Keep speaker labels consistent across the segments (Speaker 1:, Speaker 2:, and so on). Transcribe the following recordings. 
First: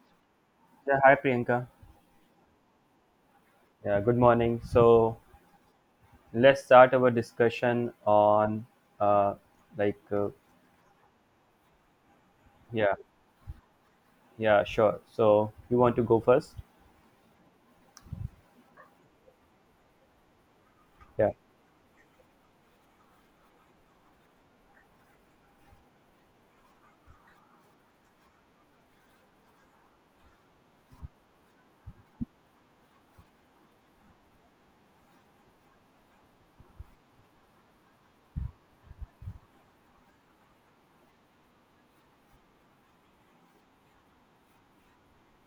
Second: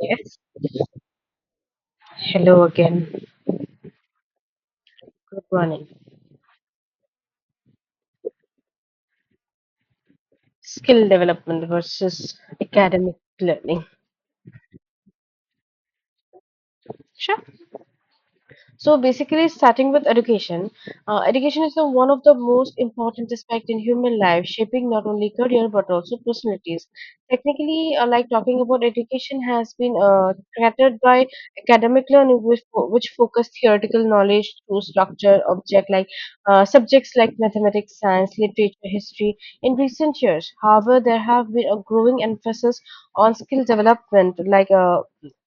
Speaker 1: Yes.
Speaker 2: Yeah, hi Priyanka.
Speaker 1: Hello again.
Speaker 2: Yeah, good morning. So
Speaker 1: Good morning.
Speaker 2: let's start our discussion on uh like uh,
Speaker 1: Skill development versus
Speaker 2: yeah,
Speaker 1: academic learning.
Speaker 2: yeah, sure. So you want to go first?
Speaker 1: Sure. So basically, starting with education,
Speaker 2: Yeah.
Speaker 1: education is one of the most important aspect in human life, shaping not only career but also personalities. Technically, like talking about education has been catered by academic learning, which, which focus theoretical knowledge to structure object like subjects like mathematics, science, literature, history. In recent years, however, there have been a growing emphasis on skill development, like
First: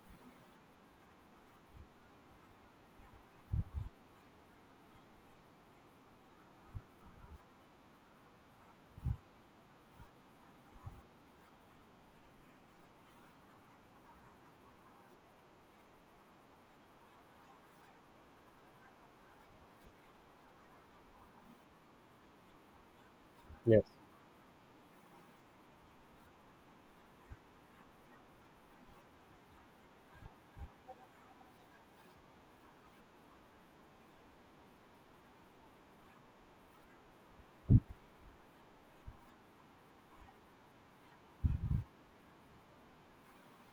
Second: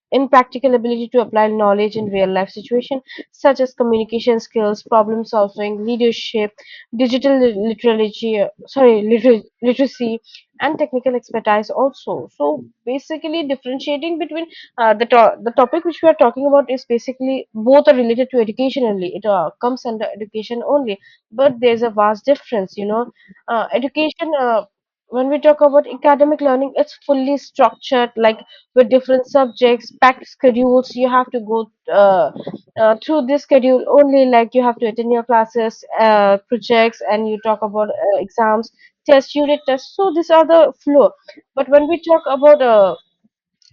Speaker 1: in-practical ability to apply knowledge in real-life situations, such as communication skills, problem-solving, leadership, digital literacy, sorry, literacy, and technical expertise also. So basically, differentiating between the topic which we are talking about is basically both are related to education only. It comes under education only, but there's a vast difference. You know,
Speaker 2: Yes.
Speaker 1: education. When we talk about academic learning, it's fully structured, like with different subjects, packed schedules. You have to go through this schedule only, like you have to attend your classes, projects, and you talk about exams, tests, unit tests. So these are the flow. But when we talk about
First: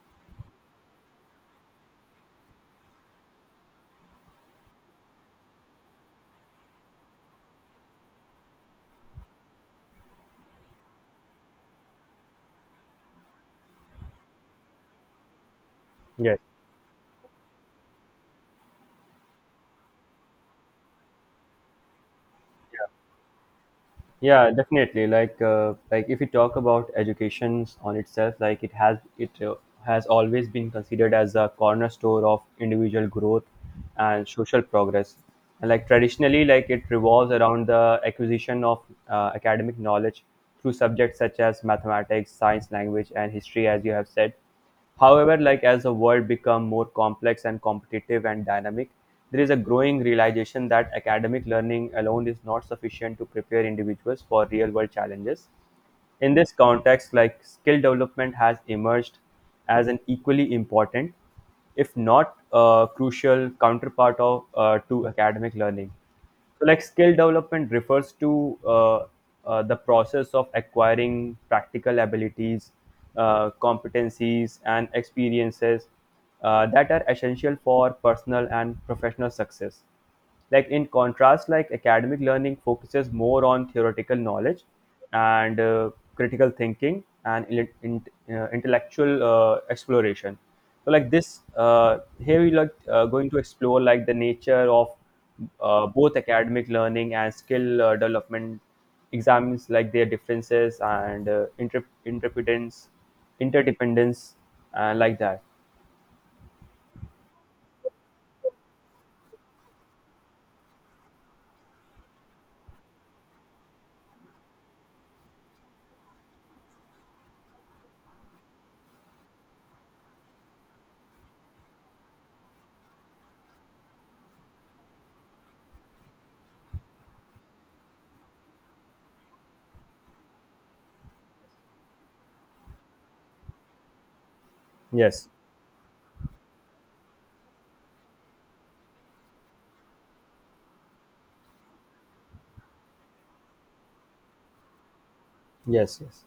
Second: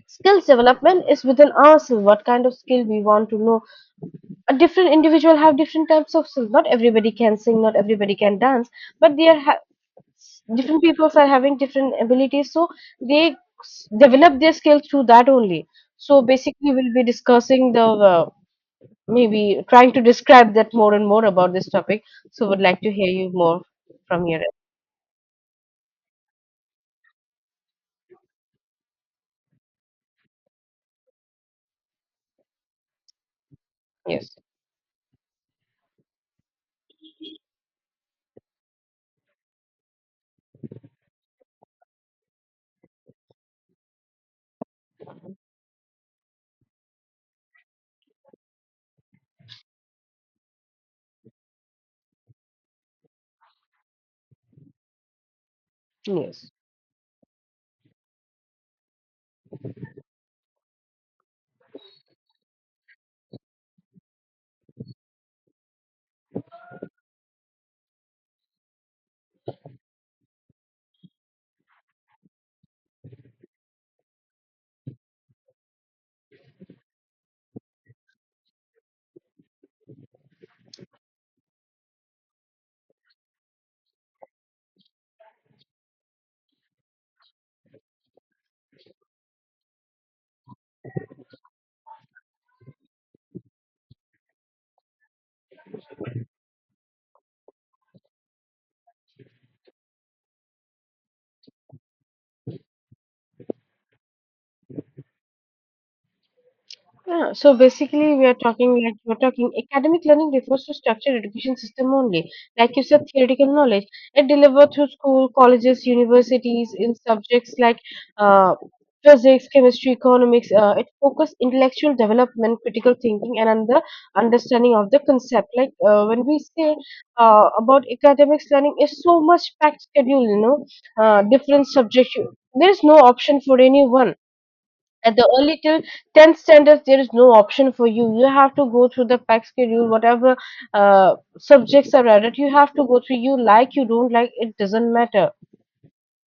Speaker 1: skills development, is within ourselves. What kind of skill we want to know? A different individual have different types of skills. Not everybody can sing. Not everybody can dance. But they are ha- different peoples are having different abilities, so they develop their skills through that only. So
Speaker 2: Yes.
Speaker 1: basically, we'll be discussing the uh, maybe trying to describe that more and more about this topic, so would like to hear you more from your
Speaker 2: Yeah
Speaker 1: end.
Speaker 2: Definitely, like if we talk about education on itself, like it has it has always been considered as a cornerstone of individual growth and
Speaker 1: Yes,
Speaker 2: social progress, and like traditionally, like it revolves around the acquisition of academic knowledge through subjects such as mathematics, science, language and history, as you have said. However, like as the world become more complex and competitive and dynamic, there is a growing realization that academic learning alone is not sufficient to prepare individuals for real world challenges. In this
Speaker 1: yes.
Speaker 2: context, like skill development has emerged as an equally important, if not crucial, counterpart of to academic learning. So, like skill development refers to the process of acquiring practical abilities, competencies, and experiences that are essential for personal and professional success. Like in contrast, like academic learning focuses more on theoretical knowledge, and critical thinking and intellectual exploration. So like this here we going to explore like the nature of both academic learning and skill development, examines like their differences and interdependence and like that.
Speaker 1: Yeah, so basically we are talking, like we are talking academic learning refers to structured education system only. Like you said, theoretical knowledge. It delivered through school, colleges, universities in subjects like uh, physics, chemistry, economics. It focused intellectual development, critical thinking, and understanding of the concept. Like when we say about academics learning, is so much packed schedule. You know, different subjects. There is no option for anyone at
Speaker 2: Yes.
Speaker 1: the early till 10th standards. There is no option for you. You have to go through the pack schedule, whatever subjects are added, you have to go through. You like, you don't like, it doesn't matter.
Speaker 2: Yes, yes.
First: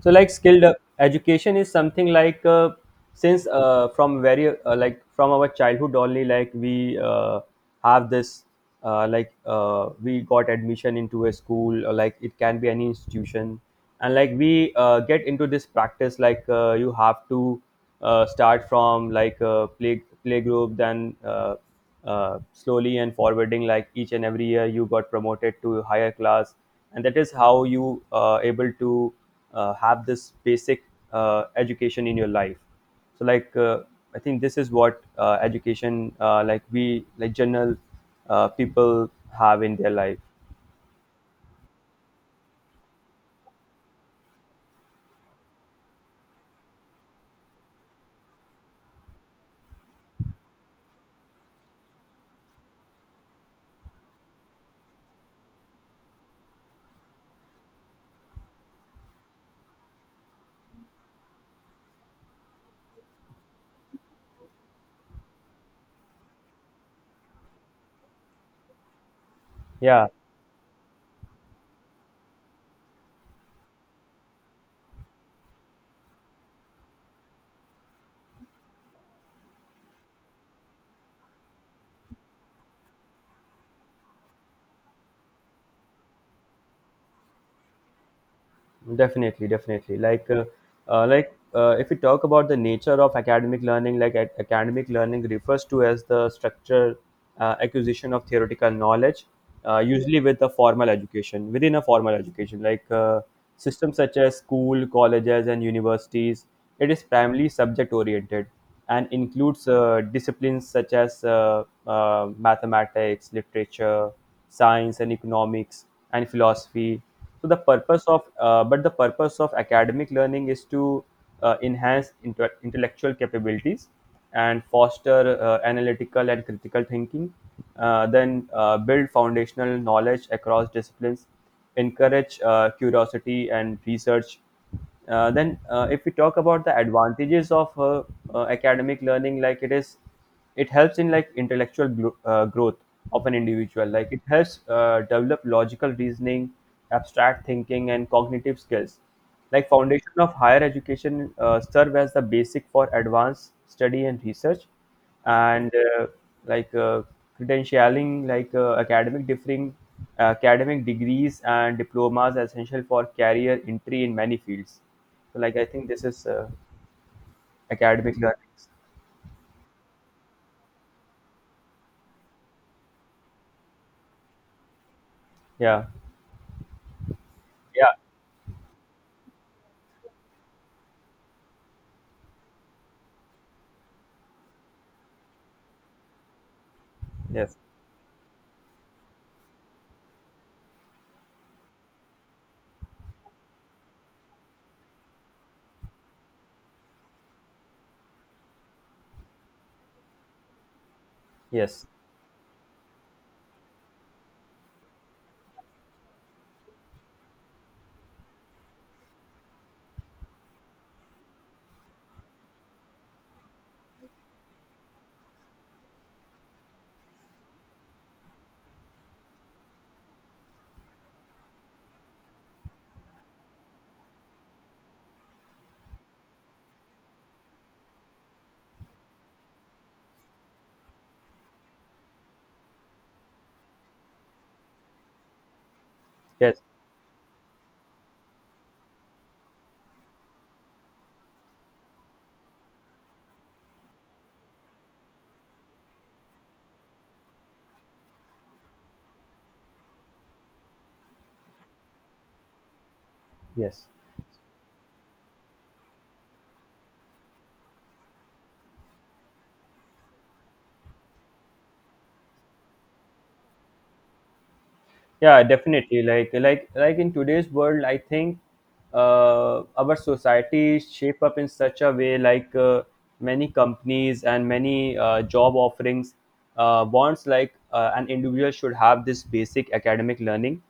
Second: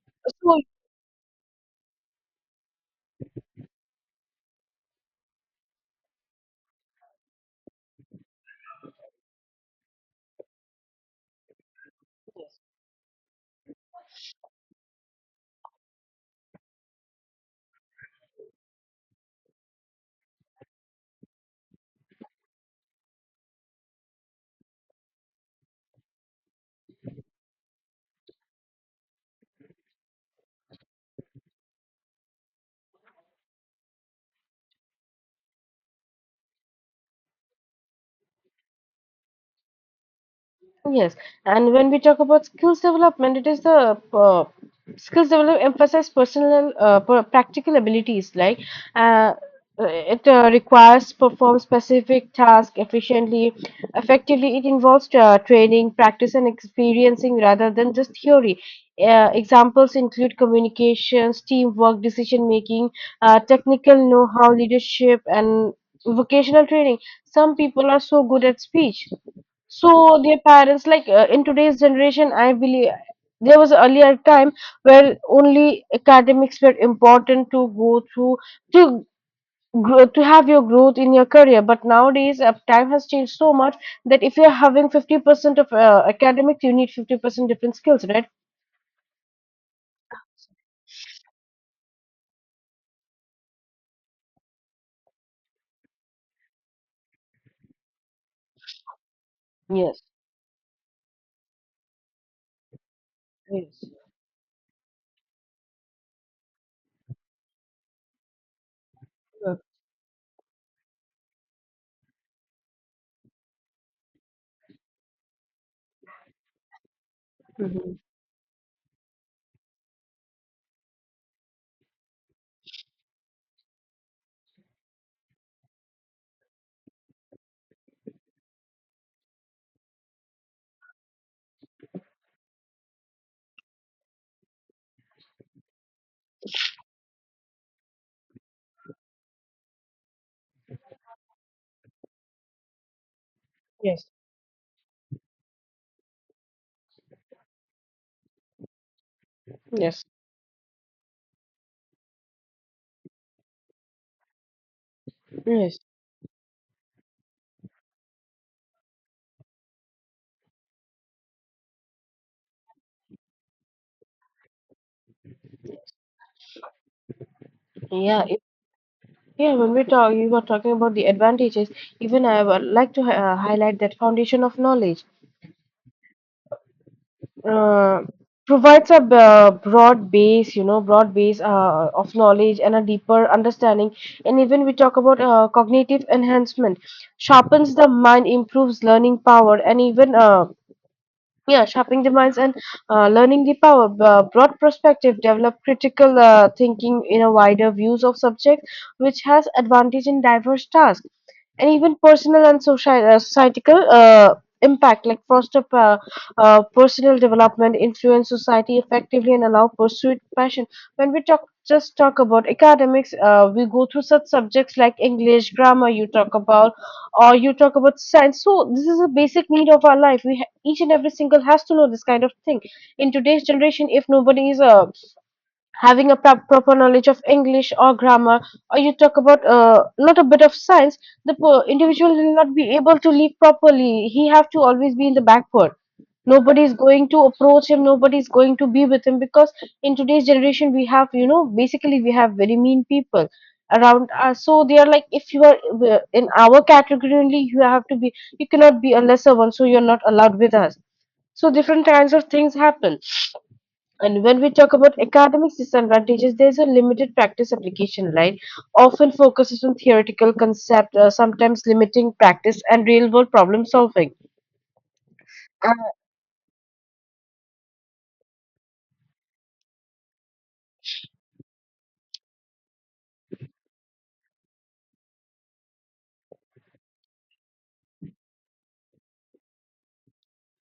Speaker 2: So like
Speaker 1: So
Speaker 2: skilled education is something like, since from very, like from our childhood only, like we have this like, we got admission into a school, or like it can be any institution, and like we get into this practice, like you have to start from like a playgroup, then slowly and forwarding, like each and every year you got promoted to a higher class, and that is how you able to have this basic education in your life. So I think this is what education, like we like general people have in their life.
Speaker 1: Yes, and when we talk about skills development, it is the skills development emphasize personal practical abilities, like uh, it requires perform specific tasks efficiently, effectively. It involves training, practice, and experiencing rather than just theory. Examples include communications, teamwork, decision making, technical know-how, leadership, and vocational training. Some people are so good at speech,
Speaker 2: Yeah.
Speaker 1: so their parents, like in today's generation, I believe there was earlier time where only academics were important to go through to grow, to have your growth in your career. But nowadays, time has changed so much that if you're having 50% of academics, you need 50% different skills, right?
Speaker 2: Definitely, definitely. Like, if we talk about the nature of academic learning, like academic learning refers to as the structure acquisition of theoretical knowledge,
Speaker 1: Yes.
Speaker 2: usually with a formal education, within a formal education, like,
Speaker 1: Yes.
Speaker 2: systems such as school, colleges, and universities. It is primarily subject oriented, and
Speaker 1: Yeah.
Speaker 2: includes disciplines such as mathematics, literature, science, and economics, and philosophy. So
Speaker 1: Mm-hmm.
Speaker 2: the purpose of academic learning is to enhance intellectual capabilities, and foster analytical and critical thinking, then build foundational knowledge across disciplines, encourage curiosity and research. Then, if we talk about the advantages of academic learning, like it helps in like intellectual growth of an individual.
Speaker 1: Yes.
Speaker 2: Like it helps develop logical reasoning, abstract thinking, and cognitive skills. Like
Speaker 1: Yes.
Speaker 2: foundation of higher education serve as the basic for advanced study and research, and
Speaker 1: Yes.
Speaker 2: like uh, credentialing, like academic degrees and diplomas are essential for career entry in many fields. So like I think this is academic
Speaker 1: Yeah.
Speaker 2: learnings.
Speaker 1: Yeah. You were talking about the advantages. Even I would like to highlight that foundation of knowledge
Speaker 2: Yeah. Yeah.
Speaker 1: uh, provides a b- broad base, you know, broad base of knowledge and a deeper understanding. And even we talk about cognitive enhancement,
Speaker 2: Yes.
Speaker 1: sharpens the mind, improves learning power, and even yeah, sharpening the minds and learning the power, broad perspective develop critical thinking in a wider views of subject, which has advantage in diverse tasks and
Speaker 2: Yes.
Speaker 1: even personal and social societal impact, like foster personal development, influence society effectively, and allow pursuit passion. When we talk just talk about academics, we go through such subjects like English grammar, you talk about, or you talk about science. So this is a basic need of our life. We, each and every single, has to know this kind of thing. In today's generation, if nobody is having a proper knowledge of English or grammar, or you talk about a lot of bit of science, the individual will not be able to live properly. He have to always be in the backward.
Speaker 2: Yes.
Speaker 1: Nobody is going to approach him. Nobody is going to be with him, because in today's generation we have, basically we have very mean people around us. So they are like, if you are in our category only, you have to be. You cannot be a lesser one, so you're not allowed with us. So different kinds of things happen.
Speaker 2: Yes.
Speaker 1: And when we talk about academic disadvantages, there's a limited practice application line, often focuses on theoretical concept, sometimes limiting practice and real world problem solving.
Speaker 2: Yeah Definitely, like in today's world, I think our society is shaped up in such a way, like, many companies and many job offerings wants like, an individual should have this basic academic learning,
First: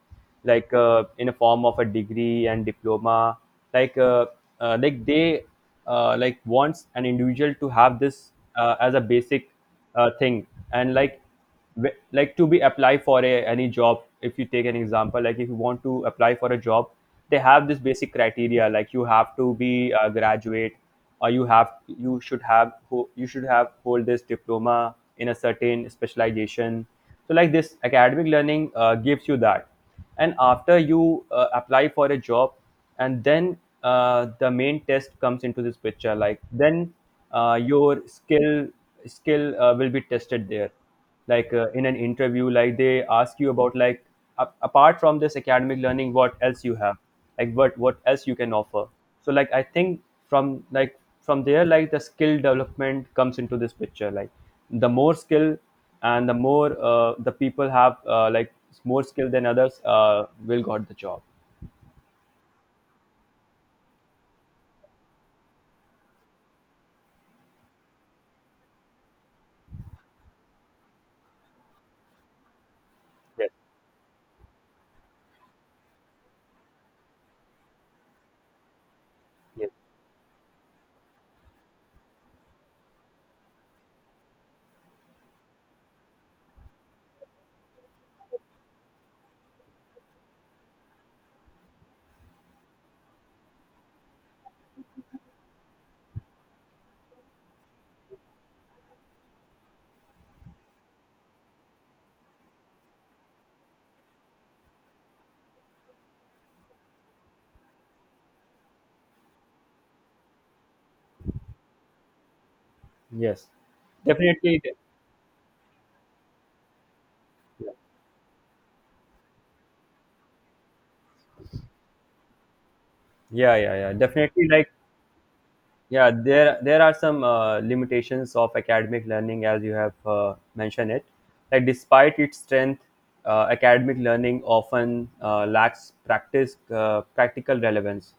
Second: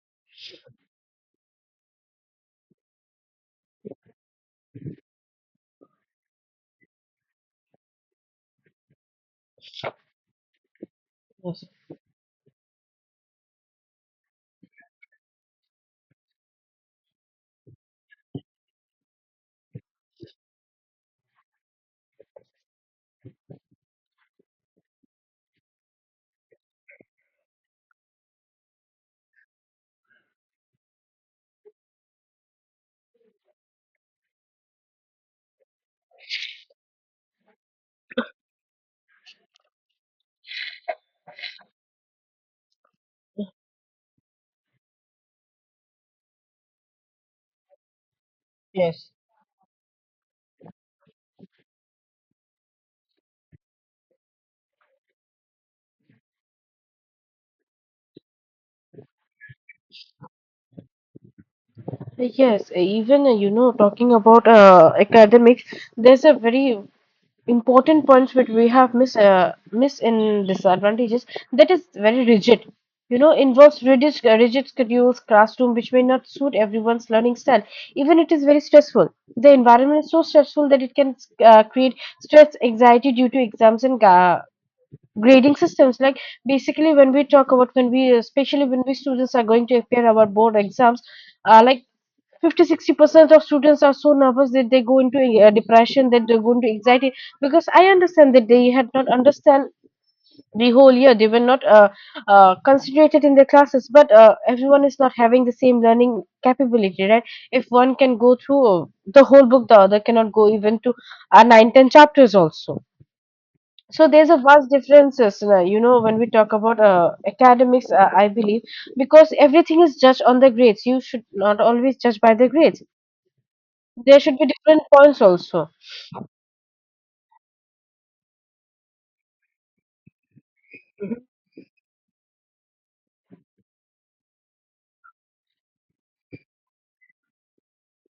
Speaker 2: like in a form of a degree and diploma, like uh, like they wants an individual to have this as a basic thing. And like
Speaker 1: Yes.
Speaker 2: like to be apply for a any job, if you take an example, like if you want to apply for a job, they have this basic criteria, like you have to be a graduate, or you have you should have you should have hold this diploma in a certain specialization. So like this academic learning gives you that, and after you apply for a job, and then the main test comes into this picture, like then your skill skill will be tested there, like in an interview, like they ask you about like apart from this academic learning, what else you have, like what else you can offer.
Speaker 1: Yes.
Speaker 2: So like I think, from there, like the skill development comes into this picture, like the more skill and the more the people have, more skill than others, will got the job.
Speaker 1: Yes, even talking about academics, there's a very important points which we have miss in disadvantages, that is very rigid. You know,
Speaker 2: Yes.
Speaker 1: involves rigid schedules classroom which may not suit everyone's learning style. Even it is very stressful. The
Speaker 2: Yes.
Speaker 1: environment is so stressful that it can create stress anxiety due to exams and grading systems. Like basically, when we talk about, when we especially when we students are going to appear our board exams, like 50 60% of students are so nervous that they go into depression, that they go into anxiety, because I understand that they had not understand the whole year. They were not concentrated in their classes, but everyone is not having the same learning capability, right? If one can go through the whole book, the other cannot go even to 9, 10 chapters also.
Speaker 2: Yes.
Speaker 1: So there's a
Speaker 2: Definitely.
Speaker 1: vast
Speaker 2: Yeah.
Speaker 1: differences, when we talk about academics, I believe, because everything is judged on the grades. You should not always judge by the grades.
Speaker 2: Yeah. Yeah. Yeah.
Speaker 1: There should be
Speaker 2: Definitely, like
Speaker 1: different points also.
Speaker 2: yeah, there are some limitations of academic learning, as you have mentioned it. Like despite its strength, academic learning often lacks practice practical relevance,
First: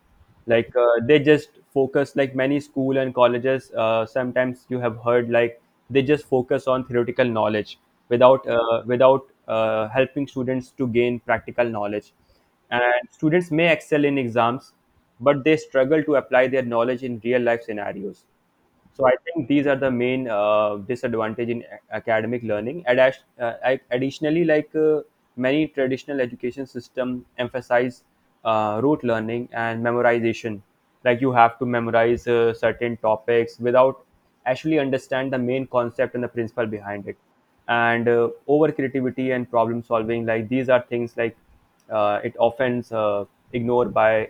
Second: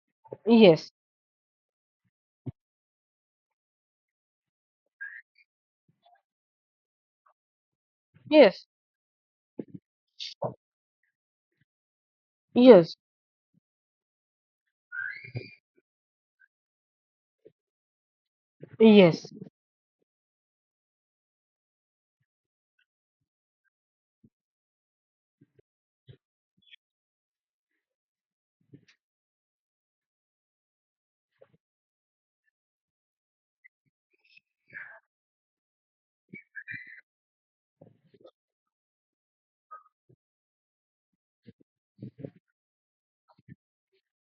Speaker 2: like
Speaker 1: Yes,
Speaker 2: uh, they just focus, like many school and colleges, sometimes you have heard like they just focus on theoretical knowledge without
Speaker 1: yes,
Speaker 2: helping students to gain practical knowledge,
Speaker 1: yes,
Speaker 2: and students may excel in exams, but they struggle to apply their knowledge in real life scenarios. So I
Speaker 1: yes.
Speaker 2: think these are the main disadvantage in academic learning, and additionally, like, many traditional education system emphasize rote learning and memorization, like you have to memorize certain topics without actually understand the main concept and the principle behind it. And over creativity and problem solving, like these are things like it often ignored by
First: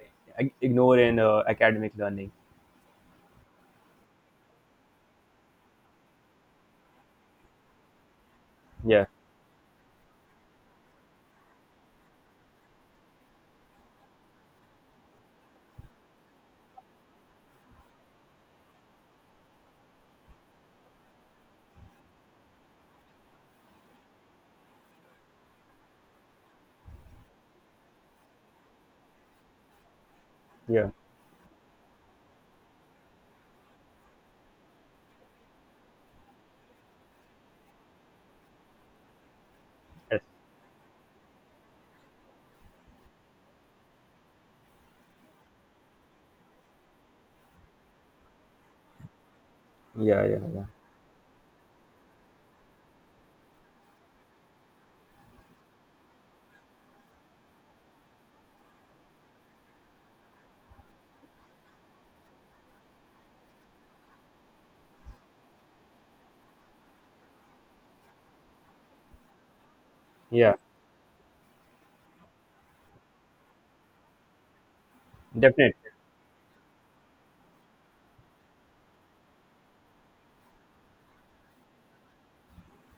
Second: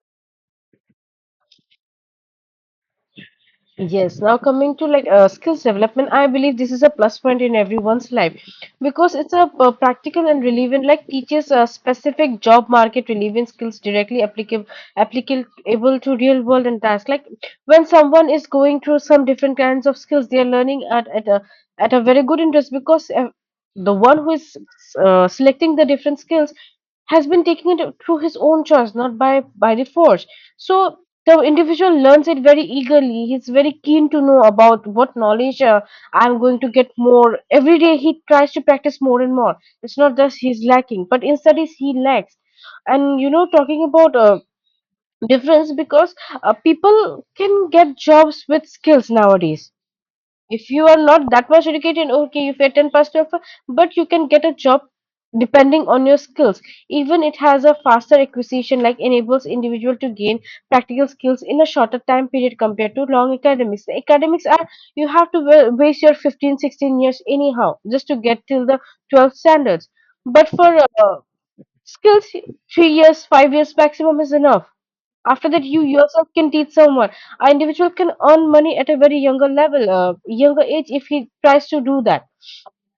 Speaker 2: ignored in academic learning.
Speaker 1: Yes, now coming to like skills development, I believe this is a plus point in everyone's life,
Speaker 2: Yeah,
Speaker 1: because it's a practical and relevant, like teaches a specific job market relevant skills directly applicable to real world and tasks. Like when someone is going through some different kinds of skills, they are learning at a very good interest, because the one who is selecting the different skills has been taking it through his own choice, not by the force.
Speaker 2: yeah,
Speaker 1: So the individual learns it very eagerly. He's very keen to know about what knowledge I'm going to get more. Every day he tries to practice more and more. It's not
Speaker 2: yes,
Speaker 1: just he's lacking, but in studies he lacks. And talking about difference, because people can get jobs with skills nowadays.
Speaker 2: yeah, yeah, yeah,
Speaker 1: If you are not that much educated, okay, if you are 10% of, but you can get a job depending on your skills. Even it has a faster acquisition, like enables individual to gain practical skills in a shorter time period compared to long academics. The academics are, you have to waste your 15, 16 years anyhow just to get till the 12th standards. But
Speaker 2: yeah.
Speaker 1: for uh, skills, 3 years 5 years maximum is enough. After that you
Speaker 2: Definitely.
Speaker 1: yourself can teach someone. An individual can earn money at a very younger level, younger age, if he tries to do that.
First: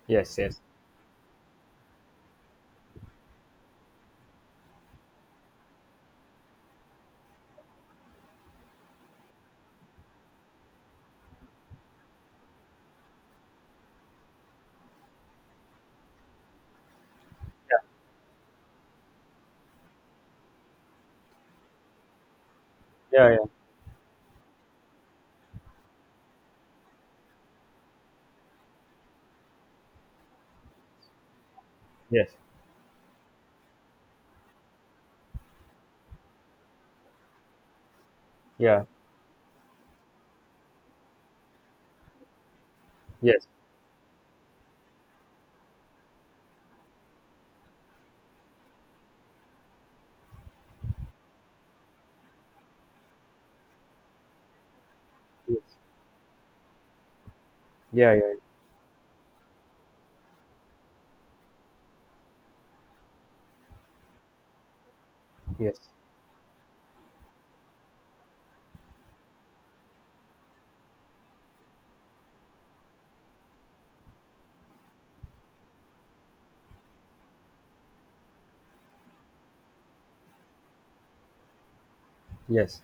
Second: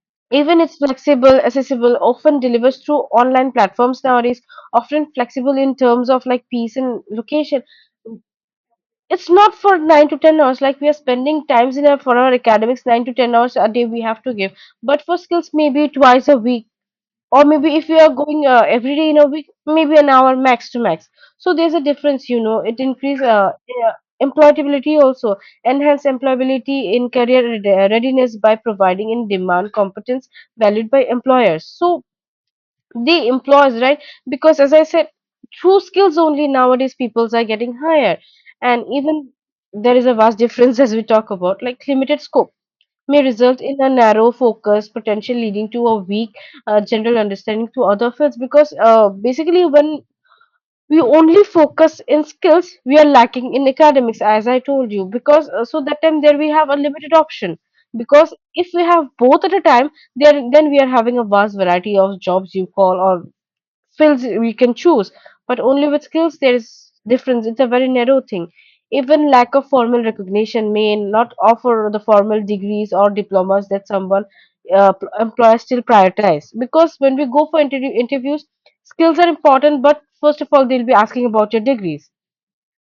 Speaker 2: Yes,
Speaker 1: Even
Speaker 2: yes.
Speaker 1: it's flexible accessible, often delivers through online platforms nowadays, often flexible in terms of like peace and location. It's not for 9 to 10 hours, like we are spending times in our, for our academics, 9 to 10 hours a day we have to give. But for skills, maybe twice a week, or maybe
Speaker 2: Yeah,
Speaker 1: if you are going every day in a week, maybe an hour max to max. So there's a difference, it increase
Speaker 2: yeah, yeah.
Speaker 1: uh, employability also. Enhance employability in career readiness by providing in demand competence valued by employers. So
Speaker 2: Yes,
Speaker 1: the employers, right? Because as I said, through skills only, nowadays peoples are getting hired.
Speaker 2: yeah,
Speaker 1: And even there is a vast difference. As we talk about, like, limited scope may
Speaker 2: yes,
Speaker 1: result in a narrow focus potential leading to a weak general understanding to other fields, because basically when we only focus in skills, we are lacking in academics, as I told you, because
Speaker 2: yes.
Speaker 1: so that time there we have a limited option,
Speaker 2: Yeah, yeah,
Speaker 1: because if we have both at a time there, then we are having a vast variety of jobs you call, or skills we can choose. But
Speaker 2: yes,
Speaker 1: only with skills, there is difference. It's a very narrow thing. Even lack of formal recognition, may not offer the formal degrees or diplomas that someone employers still prioritize, because when we go for interviews, skills are important. But first of all, they'll be asking about your degrees.
Speaker 2: yes.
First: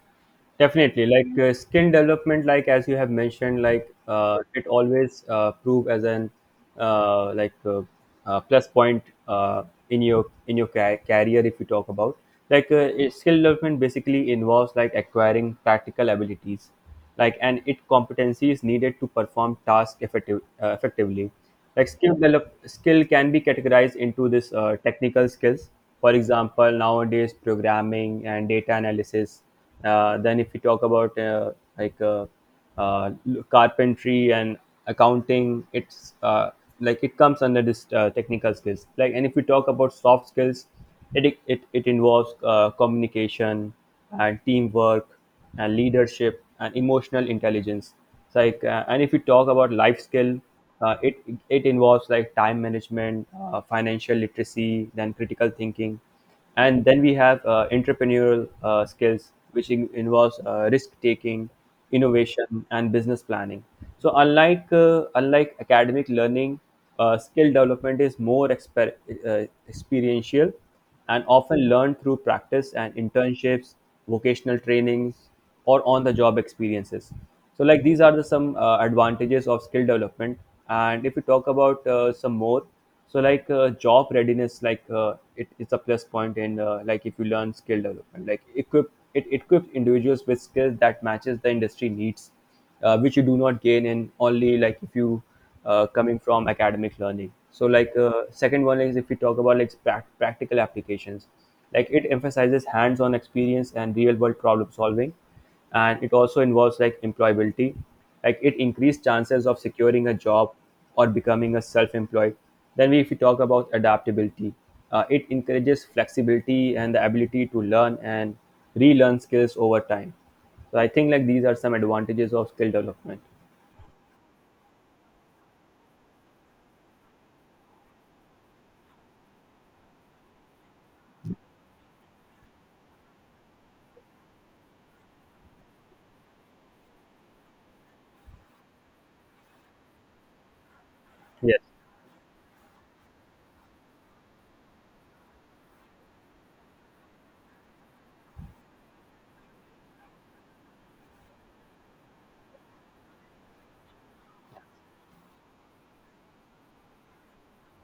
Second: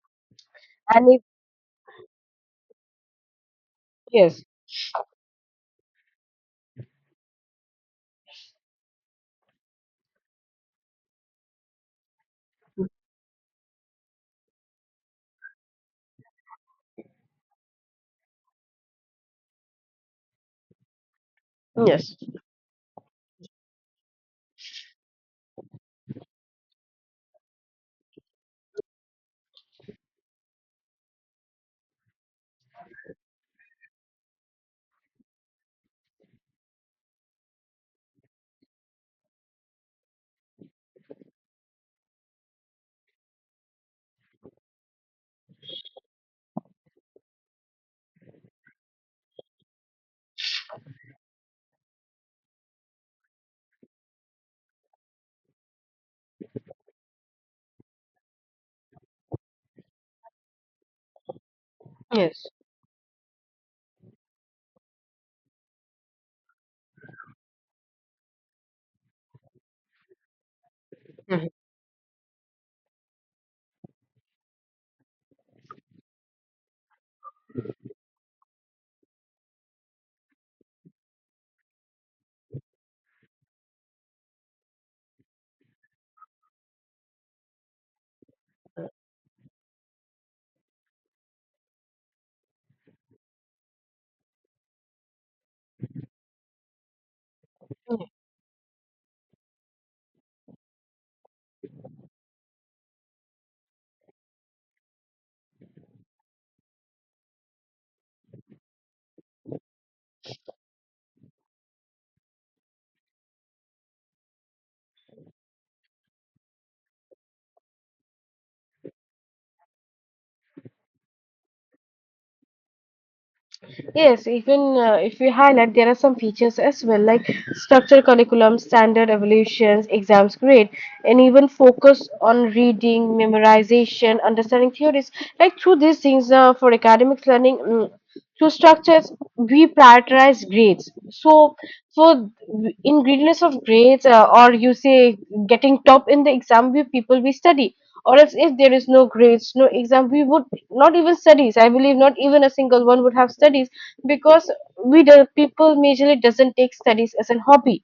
Speaker 2: Definitely,
Speaker 1: And if
Speaker 2: like, skin development, like as you have mentioned, like
Speaker 1: yes
Speaker 2: it always prove as an uh, like uh, plus point in your career, if you talk about. Like skill development basically involves like acquiring practical abilities like and it competency is needed to perform task effectively. Like
Speaker 1: Yes,
Speaker 2: skill can be categorized into this technical skills, for example nowadays programming and data analysis. Then if you talk about like uh, uh, carpentry and accounting, it's like it comes under this technical skills. Like and if we talk about soft skills, it involves communication and teamwork and leadership and emotional intelligence. It's like, and if we talk about life skill, uh, it it involves like time management, financial literacy, then critical thinking, and then we have entrepreneurial skills which involves risk taking,
Speaker 1: yes,
Speaker 2: innovation and business planning. So unlike academic learning, skill development is more experiential, and often learned through practice and internships, vocational trainings, or on the job experiences. So like these are the some advantages of skill development. And if we talk about some more, so like job readiness, like it's a plus point in like if you learn skill development, like equip it equips individuals with skills that matches the industry needs, which you do not gain in only like if you coming from academic learning. So like, second one is if we talk about like practical applications, like it emphasizes hands-on experience and real world problem solving, and it also involves like employability, like it increased chances of securing a job or becoming a self-employed. Then if we talk about adaptability, it encourages flexibility and the ability to learn and relearn skills over time. So I think like these are some advantages of skill development.
Speaker 1: yes, even if we highlight, there are some features as well, like structured curriculum, standard evaluations, exams grade, and even focus on reading, memorization, understanding theories. Like through these things, for academic learning, through structures, we prioritize grades. So,
Speaker 2: Yes.
Speaker 1: for in greediness of grades, or you say getting top in the exam, we people we study. Or else, if there is no grades, no exam, we would not even studies. I believe not even a single one would have studies, because we the people majorly doesn't take studies as a hobby,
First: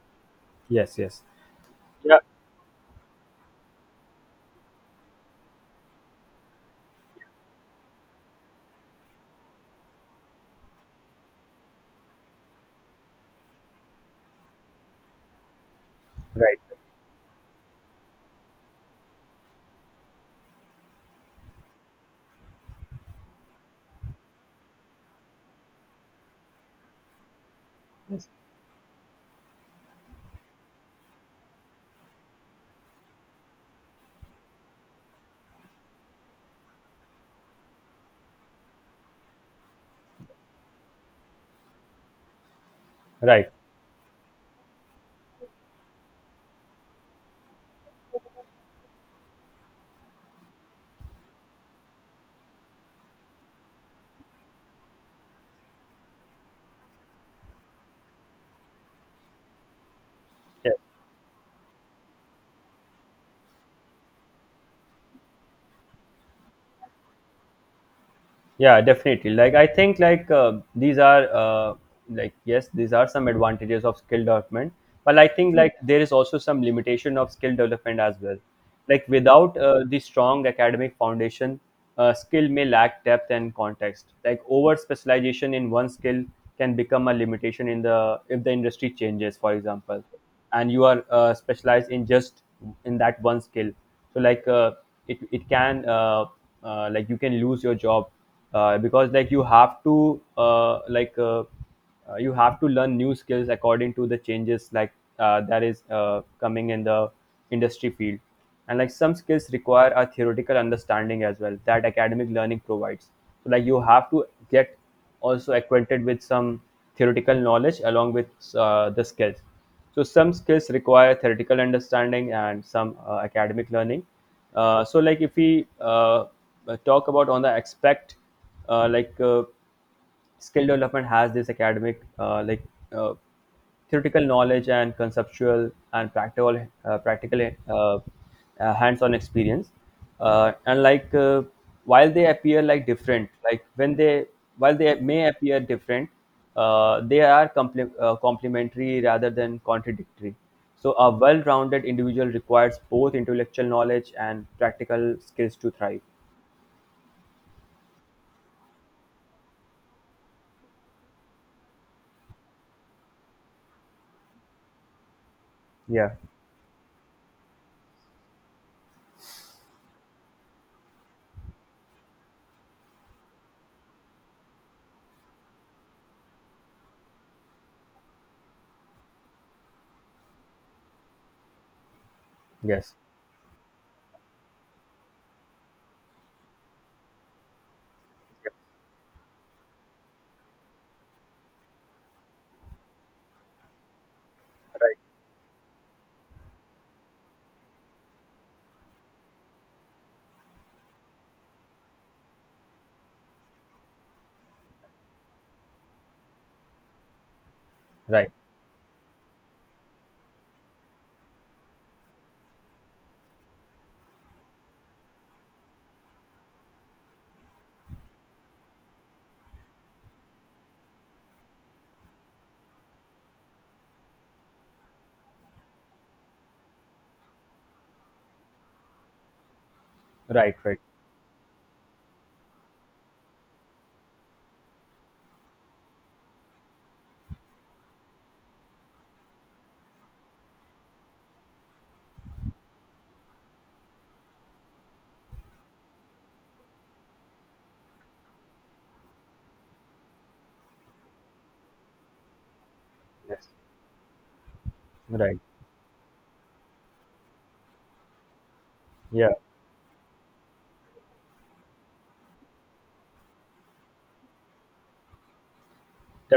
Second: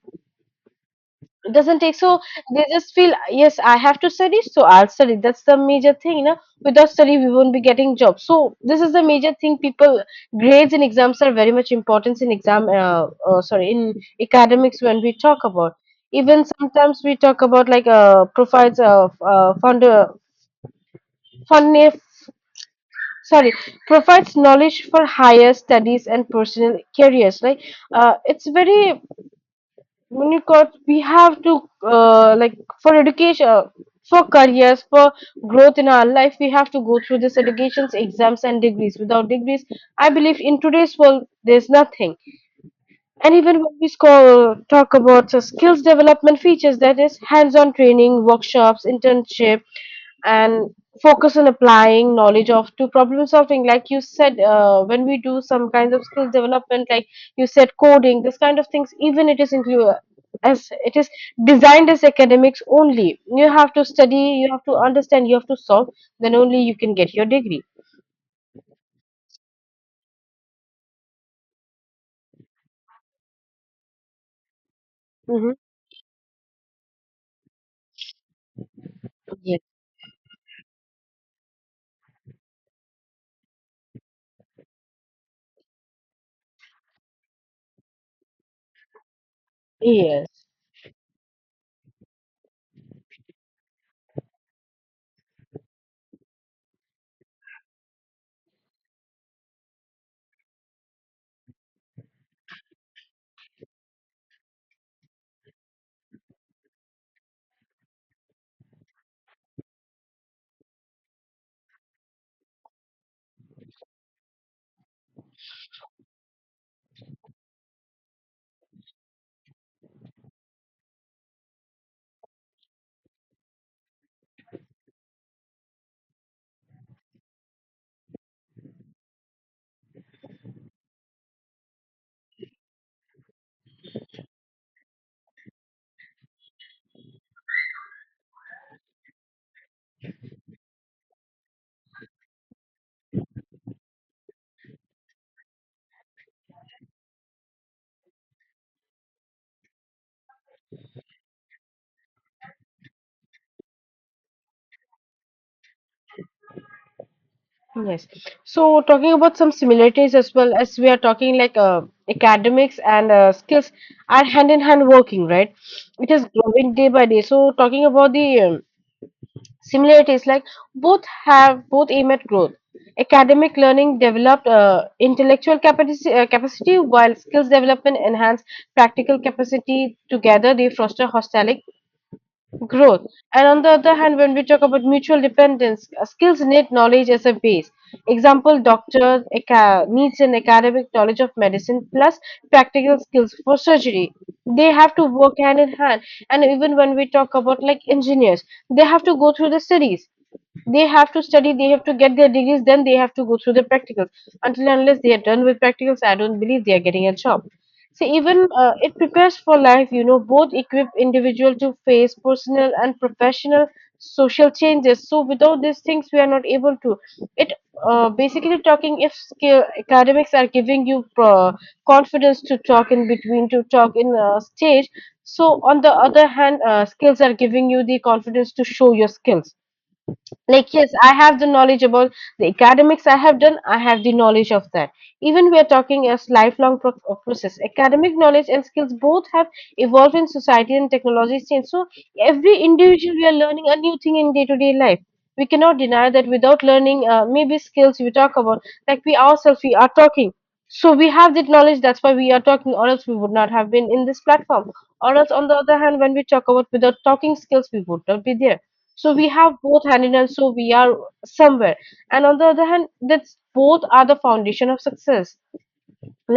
Speaker 2: Yes. Yes.
Speaker 1: doesn't take,
Speaker 2: Yeah.
Speaker 1: so they just feel yes I have to study, so I'll study. That's the major thing. Without study we won't be getting jobs, so this is the major thing. People, grades and exams are very much important in exam, sorry, in academics, when we talk about, even
Speaker 2: Right.
Speaker 1: sometimes we talk about like provides of founder fund, sorry, provides knowledge for higher studies and personal careers, like it's very Unicode. We have to, like for education, for careers, for growth in our life, we have to go through this educations, exams, and degrees. Without degrees, I believe in today's world, there's nothing. And
Speaker 2: Right.
Speaker 1: even when we talk about the skills development features, that is hands-on training, workshops, internship, and focus on applying knowledge of to problem solving. Like you said, when we do some kinds of skills development, like you said, coding, this kind of things, even it is included as
Speaker 2: Yes.
Speaker 1: it is designed as academics only. You have to study, you have to understand, you have to solve. Then only you can get your degree.
Speaker 2: Yeah Definitely, like I think like these are yes, these are some advantages of skill development, but I think
Speaker 1: Hmm.
Speaker 2: like there is also some limitation of skill development as well. Like without
Speaker 1: Yes.
Speaker 2: the strong academic foundation, skill may lack depth and context, like over specialization in one skill can become a limitation in the if the industry changes, for example,
Speaker 1: Yes.
Speaker 2: and you are specialized in just in that one skill. So like it can you can lose your job because like you have to you have to learn new skills according to the changes, like that is coming in the industry field. And like some skills require a theoretical understanding as well that academic learning provides. So like you have to get also acquainted with some theoretical knowledge along with the skills. So some skills require theoretical understanding and some academic learning. So like if we talk about on the aspect, uh, like uh, skill development has this academic uh, theoretical knowledge and conceptual and practical hands-on experience and while they appear like different like when they while they may appear different, they are complementary rather than contradictory. So a well-rounded individual requires both intellectual knowledge and practical skills to thrive.
Speaker 1: Yes. So talking about some similarities, as well as we are talking, like academics and skills are hand in hand working, right? It
Speaker 2: Yeah,
Speaker 1: is growing day by day. So talking about the similarities, like both aim at growth. Academic learning developed intellectual capacity, while skills development enhance practical capacity. Together, they foster holistic
Speaker 2: yes,
Speaker 1: growth. And on the other hand, when we talk about mutual dependence, skills need knowledge as a base.
Speaker 2: yeah,
Speaker 1: Example, doctor needs an academic knowledge of medicine plus practical skills for surgery. They have
Speaker 2: right,
Speaker 1: to work hand in hand. And even when we talk about like engineers, they have to go through the studies. They have to study, they have to get their degrees, then they have to go through the practicals. Until and unless they are done with practicals, I don't believe they are getting a job. See,
Speaker 2: right,
Speaker 1: even it prepares for life, both equip individual to face personal and professional social changes. So without these things, we are not able to. It, basically talking, if skill, academics are giving you confidence to talk in between, to talk in stage. So on the other hand, skills are giving you the confidence to show your skills,
Speaker 2: right,
Speaker 1: like
Speaker 2: right,
Speaker 1: yes I have the knowledge about the academics, I have done, I have the knowledge of that. Even we are talking as lifelong process. Academic knowledge and skills both have evolved in society and technology change, so every individual, we are learning a new thing in day to day life. We cannot deny that, without learning maybe skills we talk about, like we ourselves, we are talking, so we have that knowledge, that's why we are talking, or else we would
Speaker 2: yes,
Speaker 1: not have been in this platform. Or else
Speaker 2: right,
Speaker 1: on the other hand, when we talk about without talking skills we would not be there, so we
Speaker 2: yeah,
Speaker 1: have both hand in hand, so we are somewhere, and on the other hand that's both are the foundation of success,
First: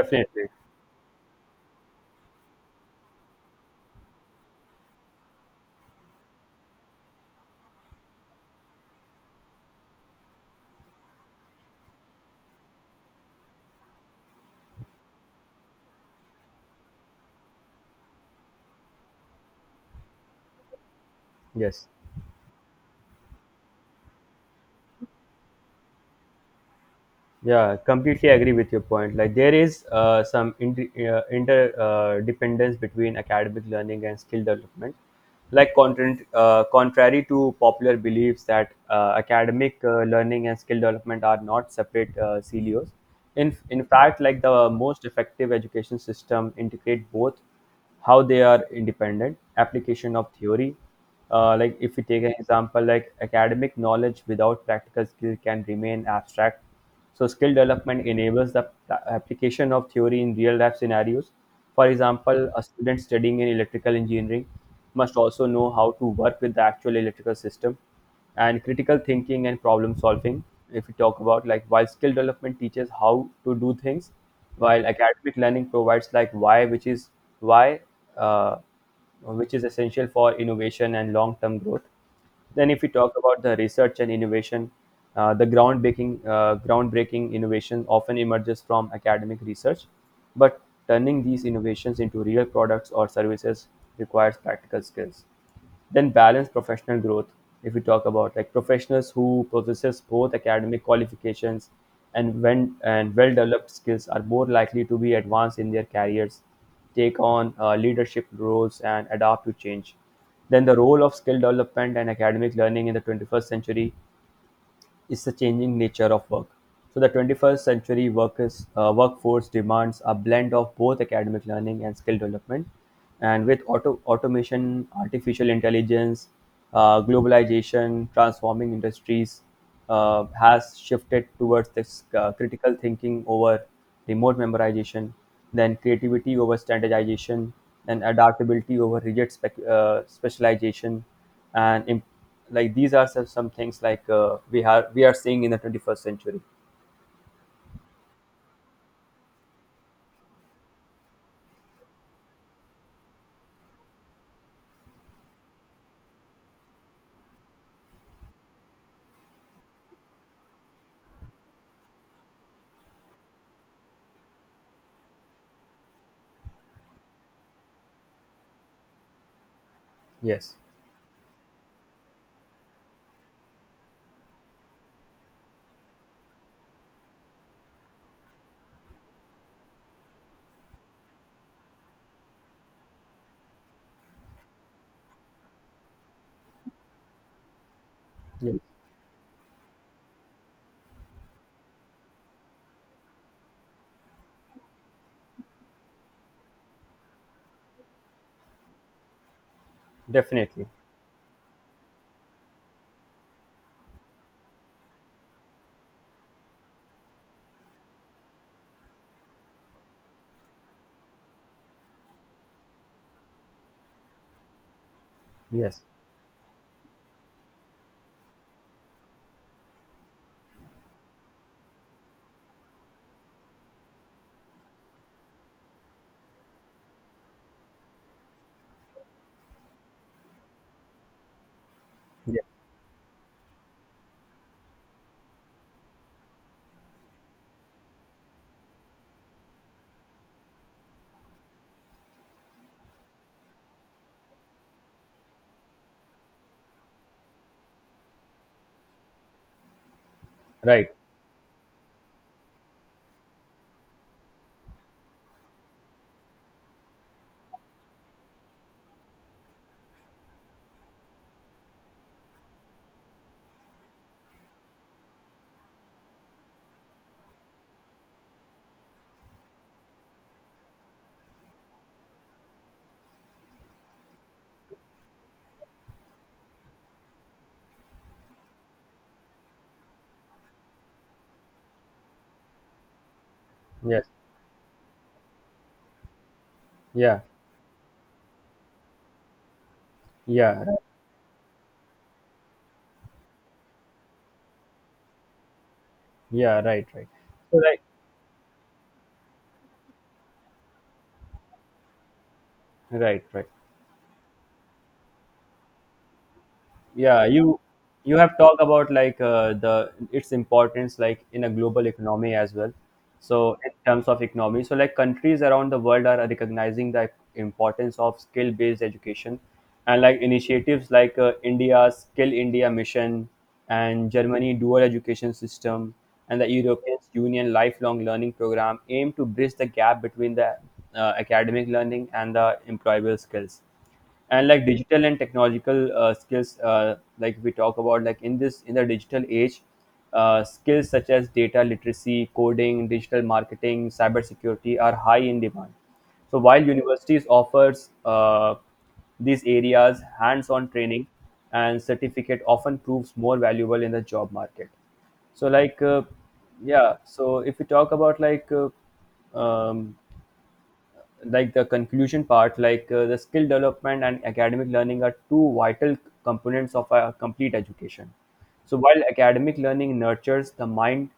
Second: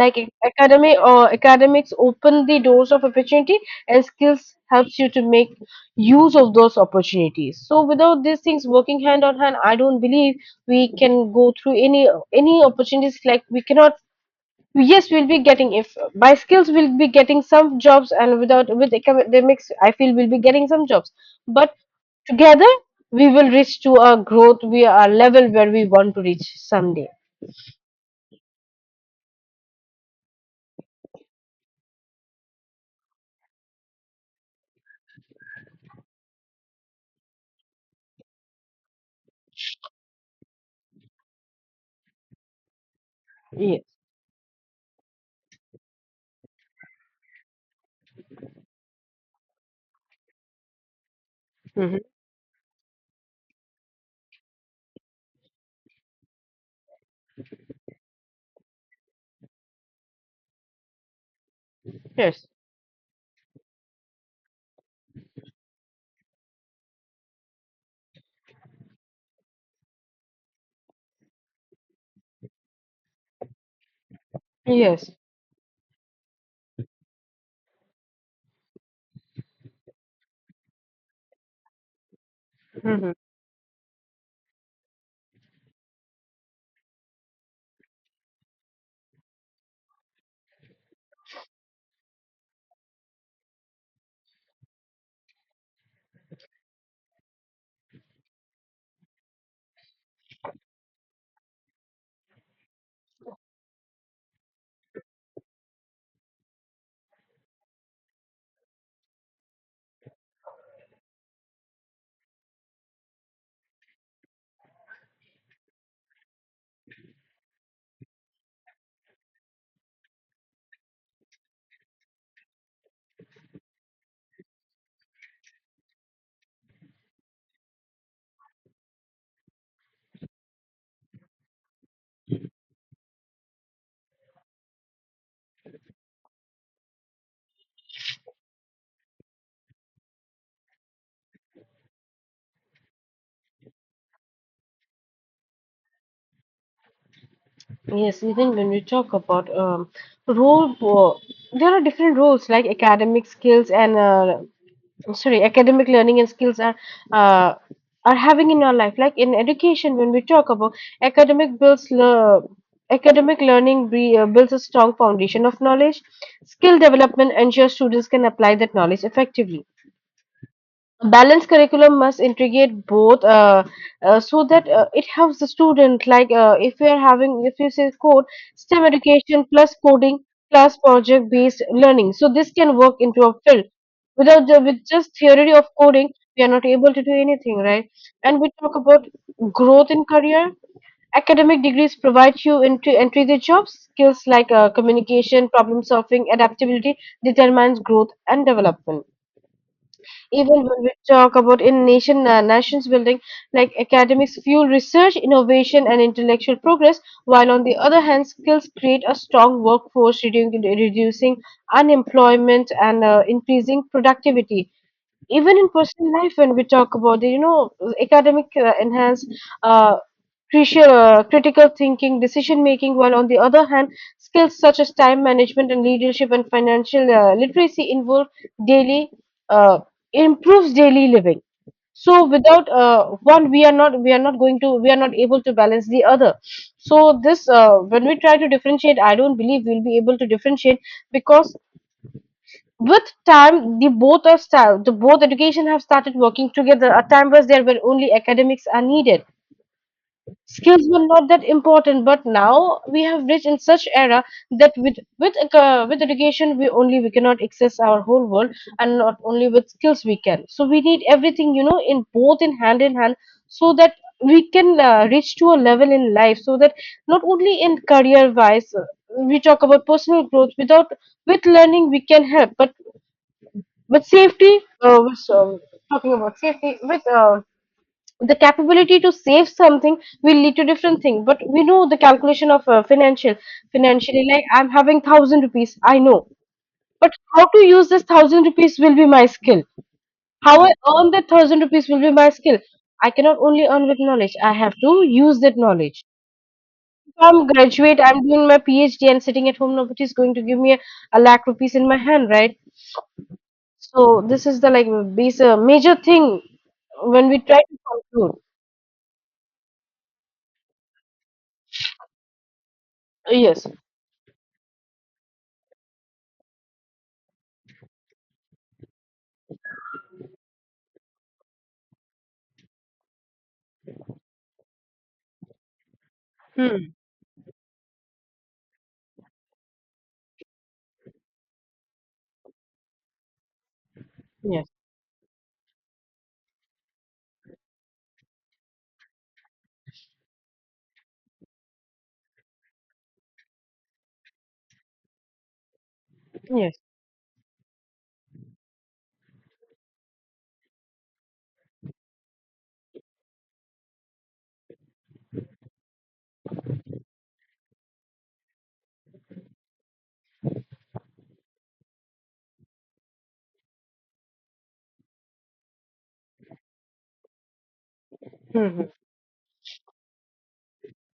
Speaker 1: like academy or academics open the doors of opportunity, and skills helps you to make use of those opportunities. So without these things working hand on hand, I don't believe we can go through any opportunities. Like, we cannot. Yes, we'll be getting, if by skills we'll be getting some jobs, and without, with academics I feel we'll be getting some jobs, but
Speaker 2: Yes.
Speaker 1: together, we will reach to a growth, we are level where we want to reach someday.
Speaker 2: Yeah, completely agree with your point. Like there is some inter- inter dependence between academic learning and skill development. Like contrary to popular beliefs that academic learning and skill development are not separate silos. In
Speaker 1: Yes.
Speaker 2: fact, like the most effective education system integrate both, how they are independent application of theory. Like if we
Speaker 1: Mm-hmm.
Speaker 2: take an example, like academic knowledge without practical skill can remain abstract, so skill development enables the application of theory in real life scenarios. For
Speaker 1: Yes.
Speaker 2: example, a student studying in electrical engineering must also know how to work with the actual electrical system, and critical thinking and problem solving. If we talk about, like, while skill development teaches how to do things, while
Speaker 1: Yes.
Speaker 2: academic learning provides like why, uh, which is essential for innovation and long term growth. Then, if we
Speaker 1: Mm-hmm.
Speaker 2: talk about the research and innovation, the groundbreaking innovation often emerges from academic research, but turning these innovations into real products or services requires practical skills. Then, balance professional growth. If we talk about like professionals who possesses both academic qualifications and when and well developed skills are more likely to be advanced in their careers, take on leadership roles and adapt to change. Then the role of skill development and academic learning in the 21st century is the changing nature of work. So the 21st century workers, workforce demands a blend of both academic learning and skill development. And with automation, artificial intelligence, globalization, transforming industries has shifted towards this critical thinking over remote memorization, then creativity over standardization, and adaptability over rigid specialization, and im- like these are some things like we are seeing in the 21st century.
Speaker 1: Yes, even when we talk about role, there are different roles, like academic skills and, sorry, academic learning and skills are, uh, are having in our life. Like in education, when we talk about academic builds le academic learning builds a strong foundation of knowledge. Skill development ensures students can apply that knowledge effectively.
Speaker 2: Yes.
Speaker 1: A balanced curriculum must integrate both, so that it helps the student, like if we are having, if you say code, STEM education plus coding plus project based learning, so this can work into a field. Without the, with just theory of coding, we are not able to do anything, right? And we
Speaker 2: Yes.
Speaker 1: talk about growth in career. Academic degrees provide you into entry the job. Skills like communication, problem solving, adaptability determines growth and development. Even
Speaker 2: Definitely.
Speaker 1: when we talk about in nation, nations building, like academics fuel research, innovation and intellectual progress, while on the other hand skills create a strong workforce, reducing unemployment and increasing productivity. Even in
Speaker 2: Yes.
Speaker 1: personal life, when we talk about the academic, enhance, uh, crucial, critical thinking, decision making, while on the other hand skills such as time management and leadership and financial literacy involve daily, uh, improves daily living. So
Speaker 2: Yeah.
Speaker 1: without one, we are not going to, we are not able to balance the other. So this, when we try to differentiate, I don't believe we'll be able to differentiate, because with time the both are style, the both education have started working together. At time was there where only academics are needed. Skills
Speaker 2: Right.
Speaker 1: were not that important, but now we have reached in such era that with education we only, we cannot access our whole world, and not only with skills we can. So we need everything in both, in hand, so that we can reach to a level in life. So that not only in career wise, we talk about personal growth. Without, with learning we can help, but with safety, with, talking about safety with the capability to save something will lead to different thing, but we know the calculation of
Speaker 2: Yes.
Speaker 1: financially, like I'm having 1,000 rupees I know, but
Speaker 2: Yeah.
Speaker 1: how to use this 1,000 rupees will be my skill, how
Speaker 2: Yeah.
Speaker 1: I
Speaker 2: Right.
Speaker 1: earn that 1,000 rupees will be my skill. I cannot only earn with knowledge, I have to use that knowledge.
Speaker 2: Yeah. Right. Right.
Speaker 1: If I'm
Speaker 2: So, right.
Speaker 1: graduate, I'm doing my PhD and sitting at home, nobody is going to give me a lakh rupees in my hand, right?
Speaker 2: Right. Right.
Speaker 1: So this is the, like, base, major thing
Speaker 2: yeah
Speaker 1: when we try
Speaker 2: you
Speaker 1: to
Speaker 2: you
Speaker 1: conclude.
Speaker 2: have talked about like the its importance like in a global economy as well. So
Speaker 1: Yes.
Speaker 2: in terms of economy, so like countries around the world are recognizing the importance of skill based education, and like initiatives like India's Skill India Mission and Germany dual education system and the
Speaker 1: Hmm.
Speaker 2: European Union Lifelong Learning Program aim to bridge the gap between the academic learning and the employable skills. And like
Speaker 1: Yes.
Speaker 2: digital and technological skills, like we talk about like in the digital age, skills such as data literacy, coding, digital marketing, cybersecurity are high in demand. So while
Speaker 1: Yes.
Speaker 2: universities offers these areas hands-on training and certificate often proves more valuable in the job market. so like uh, if we talk about um, like the conclusion part, like the skill development and academic learning are two vital components of a complete education. So
Speaker 1: Mhm.
Speaker 2: while academic learning nurtures the mind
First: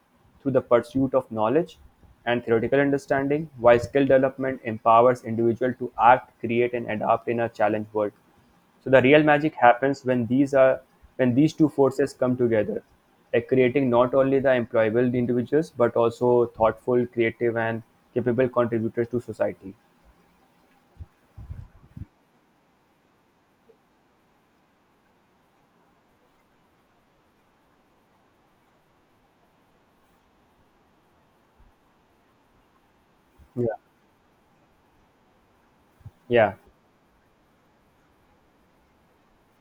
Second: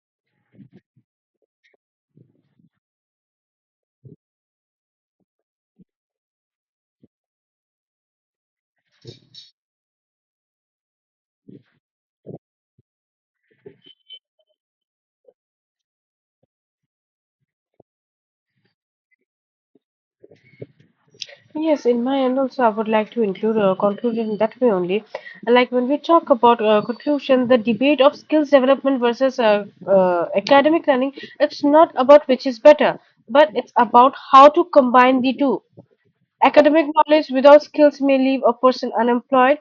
Speaker 2: through the pursuit of knowledge and theoretical understanding, while skill development empowers individual to act, create, and adapt in a challenge world. So the real magic happens when these two forces come together, like creating not only the employable individuals but also thoughtful, creative, and capable contributors to society.
Speaker 1: Yes, in my end also, I would like to include a conclusion in that way only. Like when we talk about conclusion, the debate of skills development versus academic learning, it's not about which is better, but it's
Speaker 2: Yeah,
Speaker 1: about how to combine the two.
Speaker 2: yeah,
Speaker 1: Academic knowledge without skills may leave a person unemployed,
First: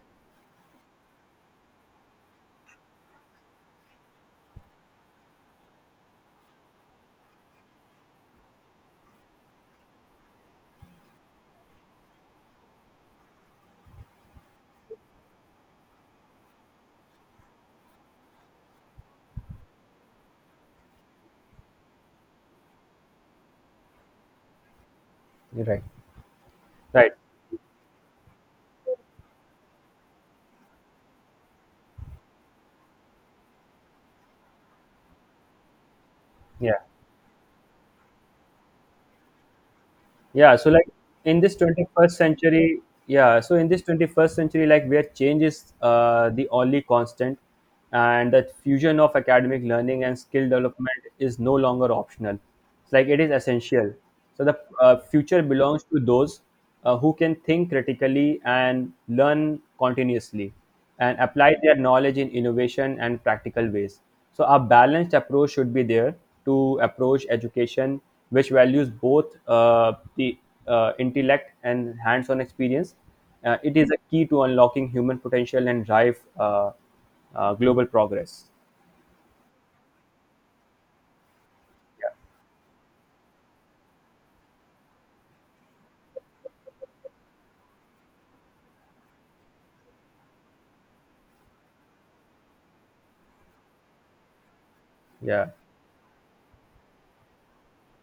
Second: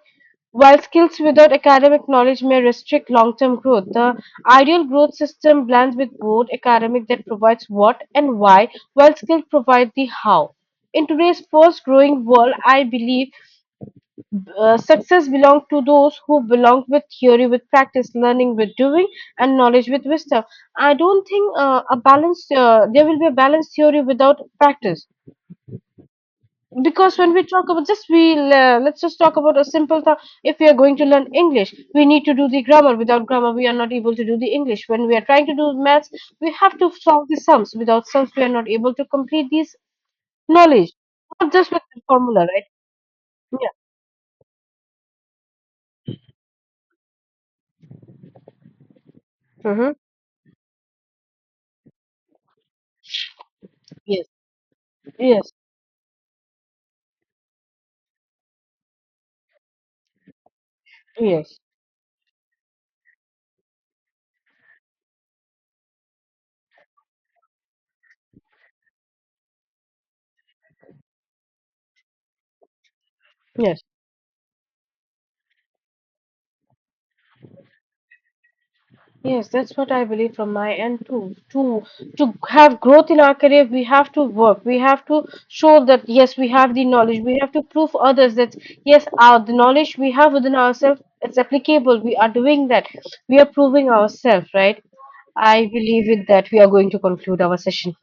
Speaker 1: while skills without academic knowledge may restrict long term growth. The ideal growth system blends with both, academic that provides what and why, while skills provide the how. In today's fast growing world, I believe success belongs to those who belong with theory, with practice, learning with doing, and knowledge with wisdom. I don't think, a balanced, there will be a balanced theory without practice,
Speaker 2: you're right. Right.
Speaker 1: because when we talk about just, let's just talk about a simple thought. If we are going to learn English we need to do the grammar, without grammar we are not able to do the English. When we are trying to do maths, we have
Speaker 2: Yeah.
Speaker 1: to solve the sums, without sums we are not able to complete these.
Speaker 2: Yeah. So like
Speaker 1: Knowledge,
Speaker 2: in
Speaker 1: not
Speaker 2: this
Speaker 1: just with the
Speaker 2: 21st
Speaker 1: formula, right?
Speaker 2: century, yeah. So in this 21st century, like where change is the only constant, and the fusion of academic
Speaker 1: Yeah. Mm-hmm.
Speaker 2: learning and skill development is no longer optional. It's like it is essential.
Speaker 1: Yes.
Speaker 2: So the future
Speaker 1: Yes.
Speaker 2: belongs to those who can think critically and learn continuously and apply
Speaker 1: Yes.
Speaker 2: their knowledge in innovation and practical ways. So, a balanced approach should be there to approach education, which values both the intellect and hands on experience. It
Speaker 1: Yes.
Speaker 2: is a key to unlocking human potential and drive global progress.
Speaker 1: Yes, that's what I believe from my end too. To have growth in our career, we have to work. We have to show that yes, we have the knowledge. We have to prove others that yes, our the knowledge we have within ourselves it's applicable. We are doing that. We are proving ourselves, right?
Speaker 2: Yeah.
Speaker 1: I believe with that we are going to conclude our session.